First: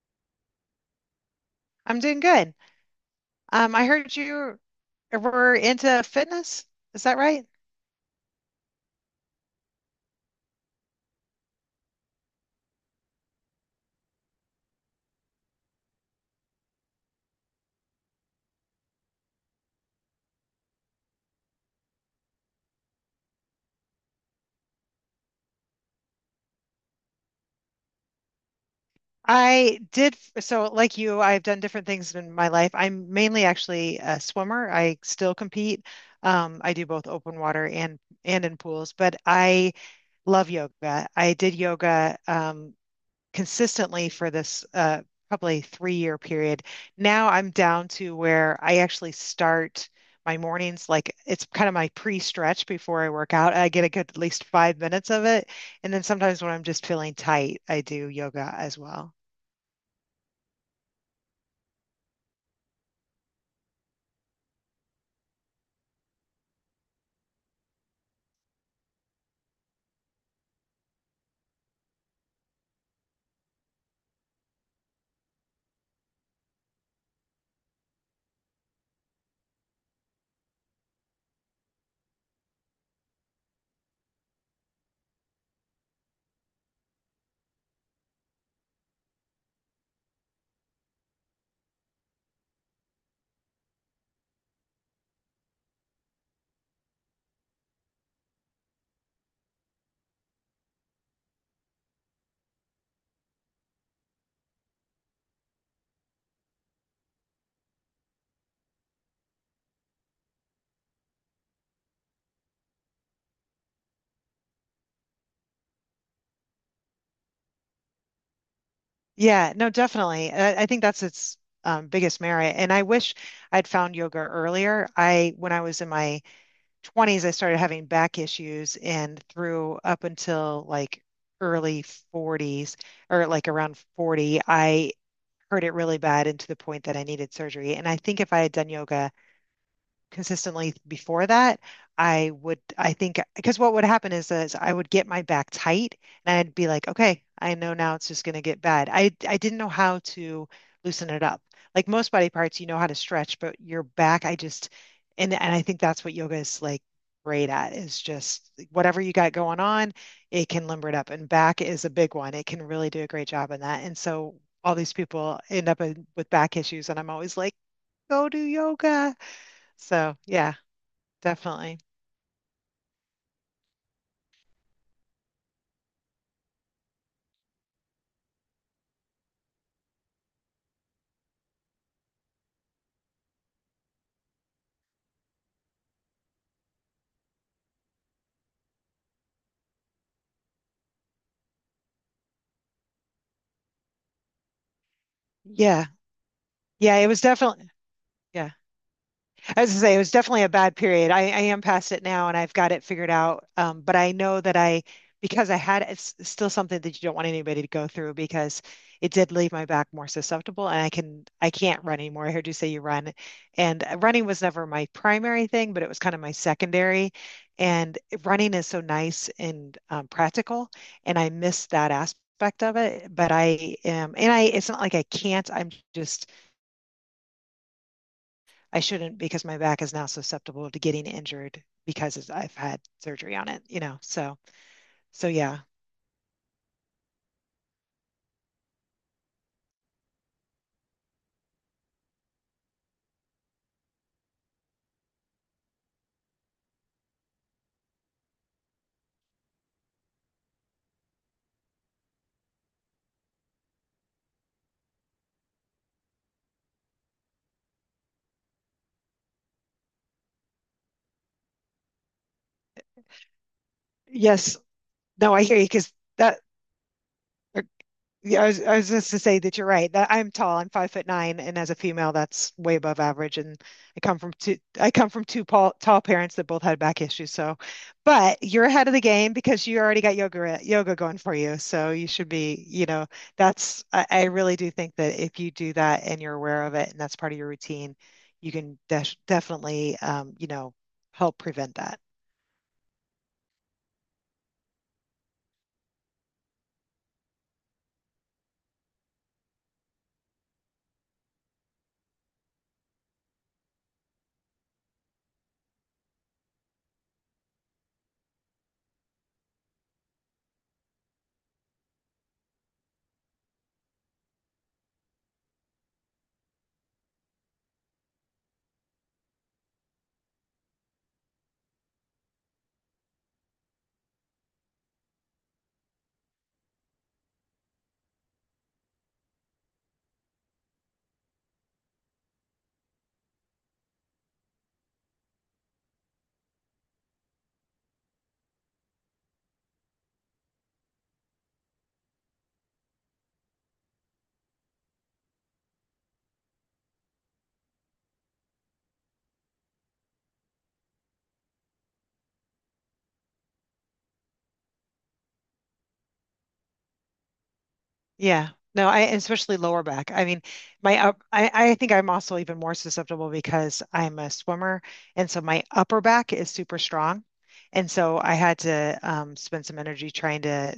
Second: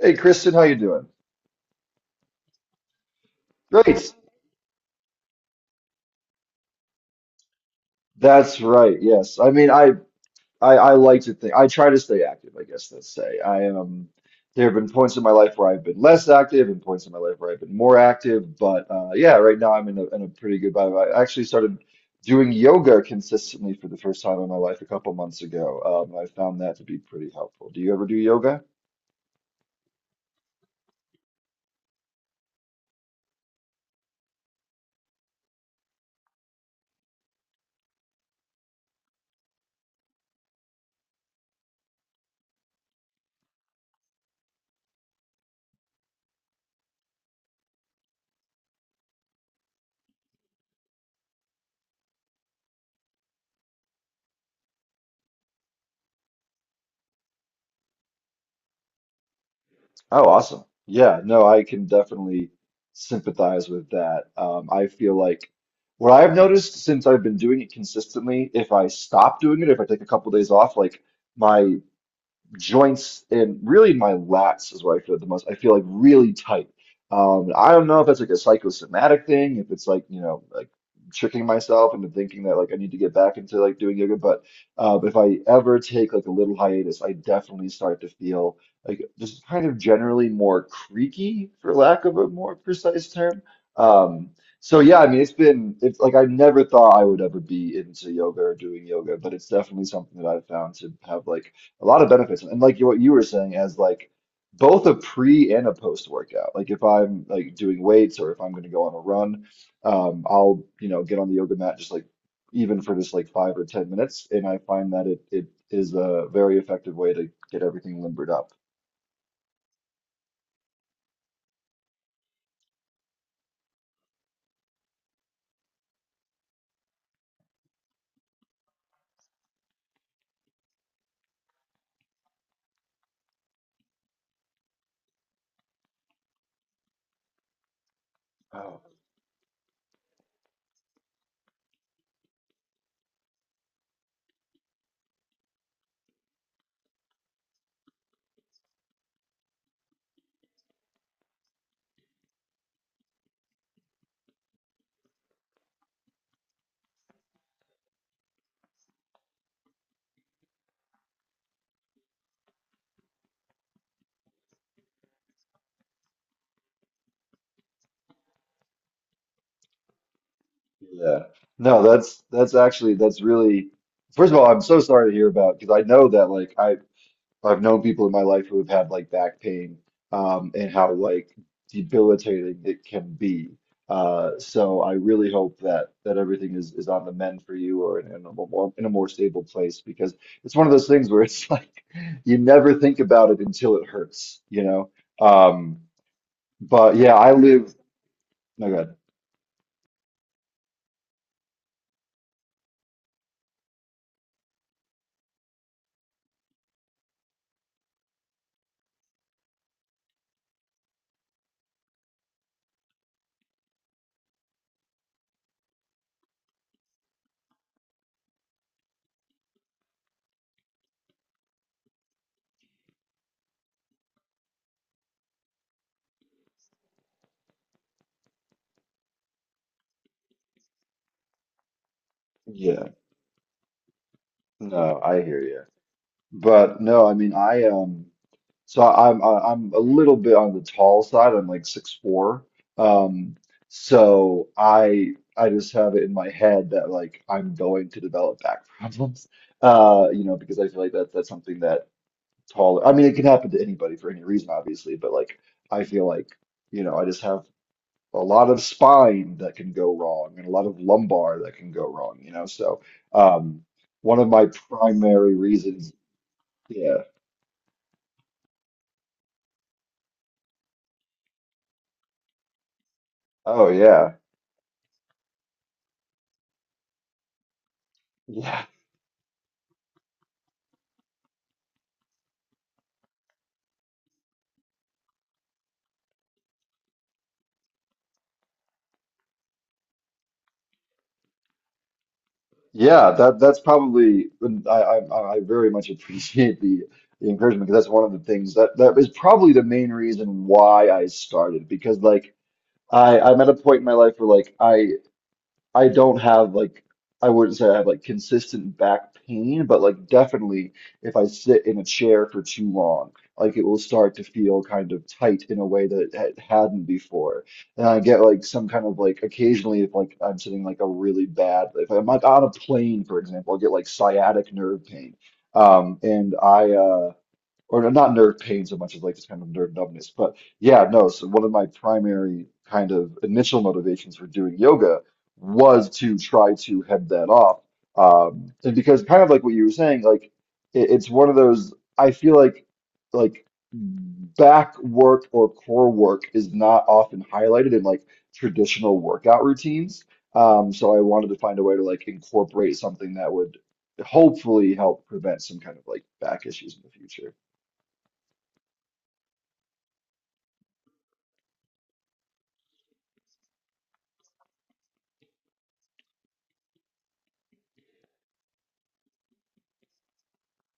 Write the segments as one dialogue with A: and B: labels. A: Hey Kristen, how you doing?
B: I'm doing good. I
A: Great.
B: heard you were into fitness. Is that right?
A: That's right. Yes. I mean, I like to think I try to stay active, I guess let's say. I There have been points in my life where I've been less active and points in my life where I've been more active, but yeah, right now I'm in a pretty good vibe. I actually started doing yoga consistently for the first time in my life a couple months ago. I found that to be pretty helpful. Do you ever do yoga?
B: I did. So, like you, I've done different things in my life. I'm mainly actually a swimmer. I still compete. I do both open water and in pools, but I love yoga. I did yoga, consistently for this probably 3 year period. Now I'm down to where I actually start my mornings, like it's kind of my pre-stretch before I work out. I get a good at least 5 minutes of it. And then sometimes when I'm just feeling tight, I do yoga as well.
A: Oh, awesome. Yeah, no, I can definitely sympathize with that. I feel like what I've noticed since I've been doing it consistently, if I stop doing it, if I take a couple days off, like my joints and really my lats is where I feel it the most. I feel like really tight. I don't know if that's like a psychosomatic thing, if it's like, you know, like tricking myself into thinking that like I need to get back into like doing yoga. But if I ever take like a little hiatus, I definitely start to feel like just kind of generally more creaky, for lack of a more precise term. Um, so yeah, I mean, it's been, it's like I never thought I would ever be into yoga or doing yoga, but it's definitely something that I've found to have like a lot of benefits and like you, what you were saying as like both a pre and a post workout, like if I'm like doing weights or if I'm going to go on a run, I'll, you know, get on the yoga mat just like even for just like 5 or 10 minutes, and I find that it is a very effective way to get everything limbered up.
B: Yeah, no, definitely. I think that's its biggest merit. And I wish I'd found yoga earlier. I, when I was in my 20s, I started having back issues, and through up until like early 40s or like around 40, I hurt it really bad, and to the point that I needed surgery. And I think if I had done
A: Oh,
B: yoga consistently before that, I would, I think, because what would happen is, I would get my back tight and I'd be like, okay, I know now it's just going to get bad. I didn't know how to loosen it up. Like most body parts, you know how to stretch, but your back, I just, and I think that's what yoga is like great at, is just like, whatever you got going on, it can limber it up. And back is a big one. It can really do a great job in that. And so all these people end up in, with back issues, and I'm always like, go do yoga. So, yeah.
A: yeah,
B: Definitely.
A: no that's that's actually that's really, first of all, I'm so sorry to hear about, because I know that like I've known people in my life who have had like back pain, and how like debilitating it can be. So I really hope that that everything is on the mend for you, or in a more, in a more stable place, because it's one of those things where it's like you never think about it until it hurts, you know. Um,
B: Yeah. Yeah,
A: but
B: it
A: yeah,
B: was
A: I
B: definitely
A: live.
B: yeah.
A: No, God.
B: As I was gonna say, it was definitely a bad period. I am past it now, and I've got it figured out. But I know that I because I had it's still something that you don't want anybody to go through, because it did leave my back more susceptible, and I can't run anymore. I heard you say you run. And running was never my primary thing, but it was kind of my secondary. And running is so nice and practical, and I miss that aspect of it. But I am, and I it's not like I can't, I'm just I shouldn't, because my back is now susceptible to getting injured because I've had
A: Yeah.
B: surgery on it, you know. So
A: No, I
B: so
A: hear
B: yeah.
A: you. But no, I mean, I. So I'm a little bit on the tall side. I'm like six four. Um, so I just have it in my head that like I'm going to develop back problems. You know, because I feel like that that's something that tall. I mean, it can happen to anybody for any reason, obviously, but like I feel like, you know, I just have a lot of spine that can go wrong and a lot of lumbar that can go wrong. You know, so um, one of my
B: Yes. No,
A: primary
B: I hear you because
A: reasons.
B: that.
A: Yeah.
B: Yeah, I was just to say that you're right. That I'm tall. I'm 5 foot nine, and as a female, that's way above average. And
A: Oh
B: I
A: yeah.
B: come from two. I come from two tall, tall parents that both had back issues. So, but you're
A: Yeah.
B: ahead of the game because you already got yoga going for you. So you should be. You know, that's. I really do think that if you do that, and you're aware of it, and that's part of your routine, you can definitely, you know, help prevent that.
A: Yeah, that that's probably I very much appreciate the encouragement, because that's one of the things that that is probably the main reason why I started, because like I I'm at a point in my life where like I don't have like, I wouldn't say I have like consistent back pain, but like definitely if I sit in a chair for too long, like it will start to feel kind of tight in a way that it hadn't before. And I get like some kind of like occasionally if like I'm sitting like a really bad if I'm like on a plane, for example, I get like sciatic nerve pain. And I Or not nerve pain so much as like just kind of nerve numbness. But yeah, no. So one of my primary kind of initial motivations for doing yoga was to try to head that off. And because kind of like what you were saying, like it's one of those, I feel like back work or core work is not often highlighted in like traditional workout routines. So I wanted to find a way to like incorporate something that would hopefully help prevent some kind of like back issues in the future.
B: Yeah. No, I especially lower back. I mean, I think I'm also even more susceptible because I'm a swimmer. And so my upper back is super strong. And so I had to spend some energy trying to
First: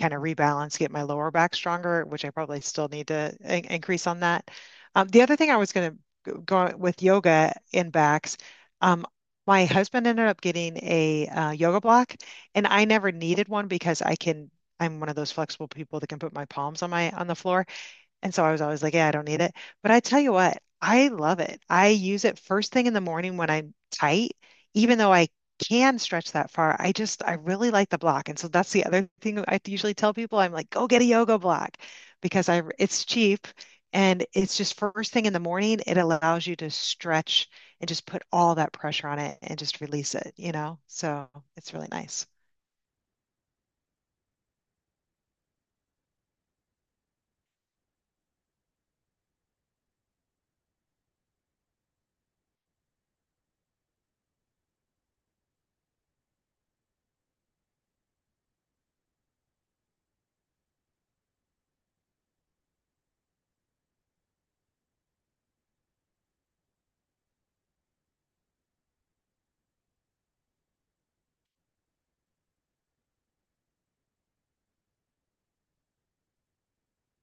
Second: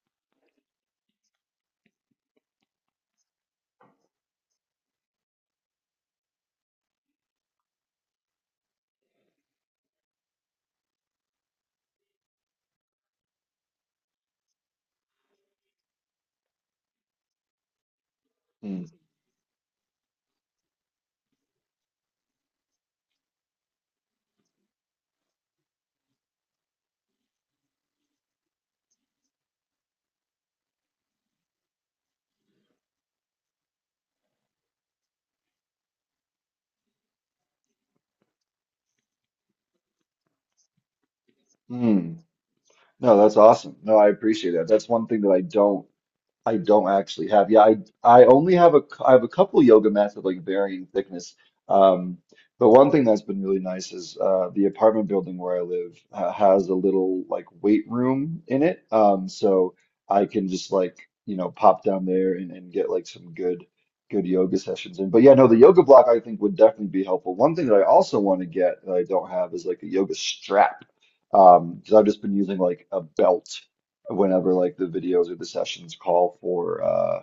B: kind of rebalance, get my lower back stronger, which I probably still need to in increase on that. The other thing I was going to go with yoga in backs, um, my husband ended up getting a yoga block, and I never needed one because I'm one of those flexible people that can put my palms on my on the floor. And so I was always
A: Mm.
B: like, yeah, I don't need it. But I tell you what, I love it. I use it first thing in the morning when I'm tight, even though I can stretch that far. I really like the block. And so that's the other thing I usually tell people. I'm like, go get a yoga block, because I it's cheap, and it's just first thing in the morning. It allows you to stretch and just put all that pressure on it and just release it, you know? So it's really
A: Mm.
B: nice.
A: No, that's awesome. No, I appreciate that. That's one thing that I don't actually have. Yeah, I only have I have a couple yoga mats of like varying thickness. Um, but one thing that's been really nice is the apartment building where I live has a little like weight room in it. So I can just like, you know, pop down there and get like some good good yoga sessions in. But yeah, no, the yoga block I think would definitely be helpful. One thing that I also want to get that I don't have is like a yoga strap. Because I've just been using like a belt whenever like the videos or the sessions call for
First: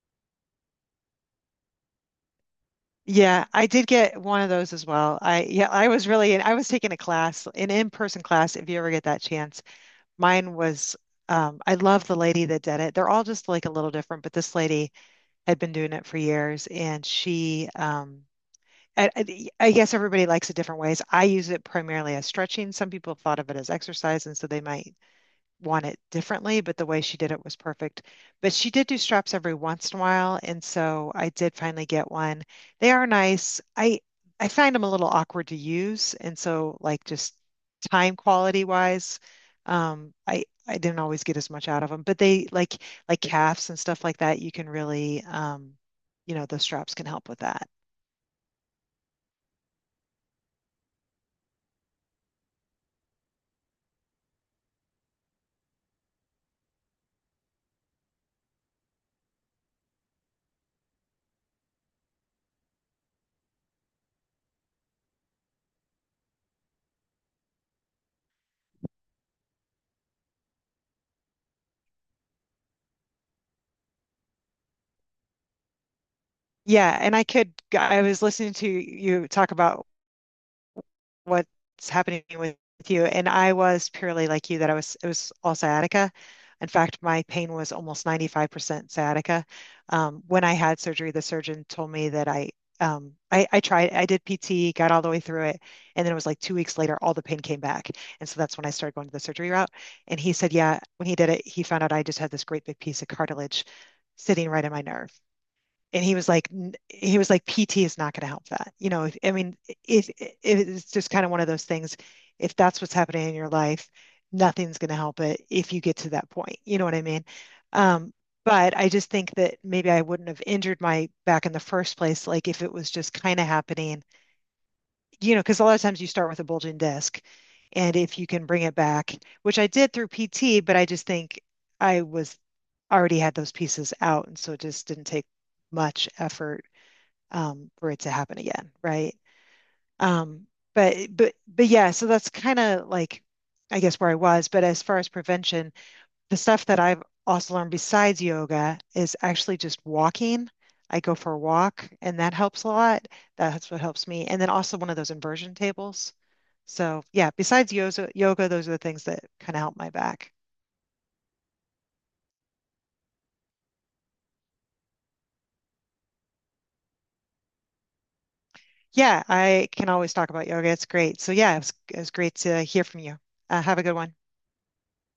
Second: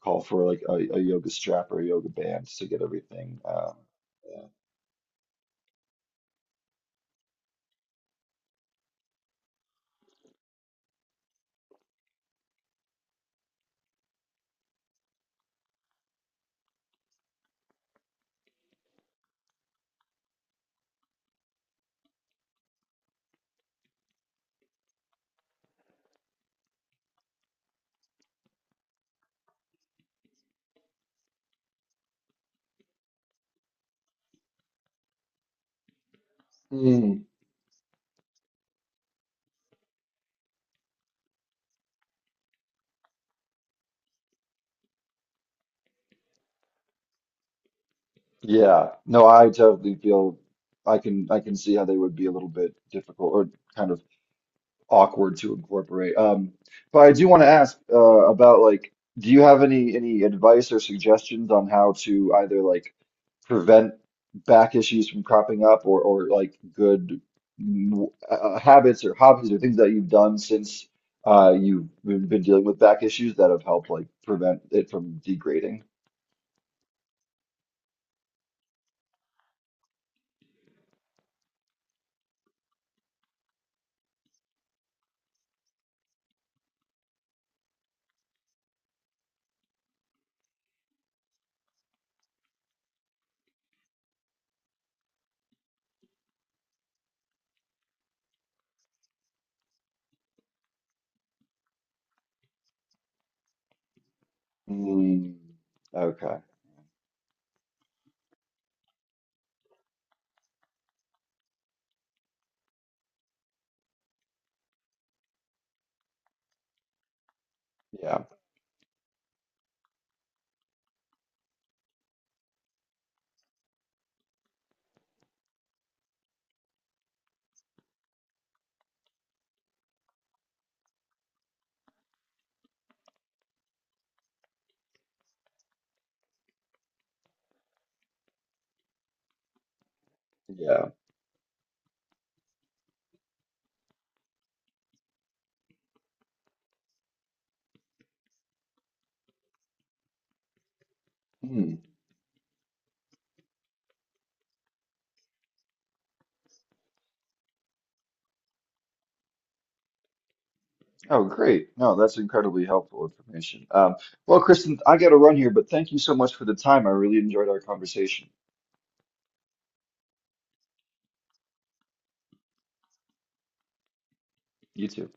A: call for like a yoga strap or a yoga band to get everything
B: Yeah, I did get one of those as well. I yeah, I was really I was taking a class, an in-person class, if you ever get that chance. Mine was I love the lady that did it. They're all just like a little different, but this lady had been doing it for years, and she I guess everybody likes it different ways. I use it primarily as stretching. Some people thought of it as exercise, and so they might want it differently, but the way she did it was perfect. But she did do straps every once in a while, and so I did finally get one. They are nice. I find them a little awkward to use, and so
A: yeah.
B: like just time quality wise, I didn't always get as much out of them. But they like calves and stuff like that. You can really, you know, those straps can help with that.
A: Yeah, no I totally feel I can see how they would be a little bit difficult or kind of awkward to incorporate. But I do want to ask about like, do you have any advice or suggestions on how to either like prevent back issues from cropping up, or like good habits or hobbies or things that you've done since you've been dealing with back issues that have helped like prevent it from degrading?
B: Yeah, and I could. I was listening to you talk about what's happening with you. And I was purely like you that I was, it was all sciatica. In fact, my pain was almost 95% sciatica. When I had surgery, the surgeon told me that I tried, I did PT, got all the way through it. And then it was like 2 weeks later, all the pain came back. And so that's when I started going to the surgery route. And he said, yeah, when he did it, he found out I just had this great big piece of cartilage sitting right in my nerve,
A: Mm,
B: and
A: okay.
B: he was like, PT is not going to help that, you know, I mean, it it's just kind of one of those things. If that's what's happening in your life, nothing's going to help it if you get to that point, you know what I mean um
A: Yeah.
B: but I just think that maybe I wouldn't have injured my back in the first place, like if it was just kind of happening, you know, because a lot of times you start with a bulging disc, and if you can bring it back, which I did through PT. But I just think I was already had those pieces out, and so it just didn't take much effort, for it to happen again, right? Um,
A: Yeah.
B: but yeah, so that's kind of like I guess where I was. But as far as prevention, the stuff that I've also learned besides yoga is actually just walking. I go for a
A: Hmm.
B: walk, and that helps a lot. That's what helps me. And then also one of those inversion tables. So yeah, besides yoga, those are the things that kind of help my back.
A: Oh, great. No, that's incredibly helpful information. Well, Kristen, I got to run here, but thank you so much for the time. I really enjoyed our conversation.
B: Yeah, I can always talk about yoga. It's great. So yeah, it was great to hear from you. Have a good one.
A: You too.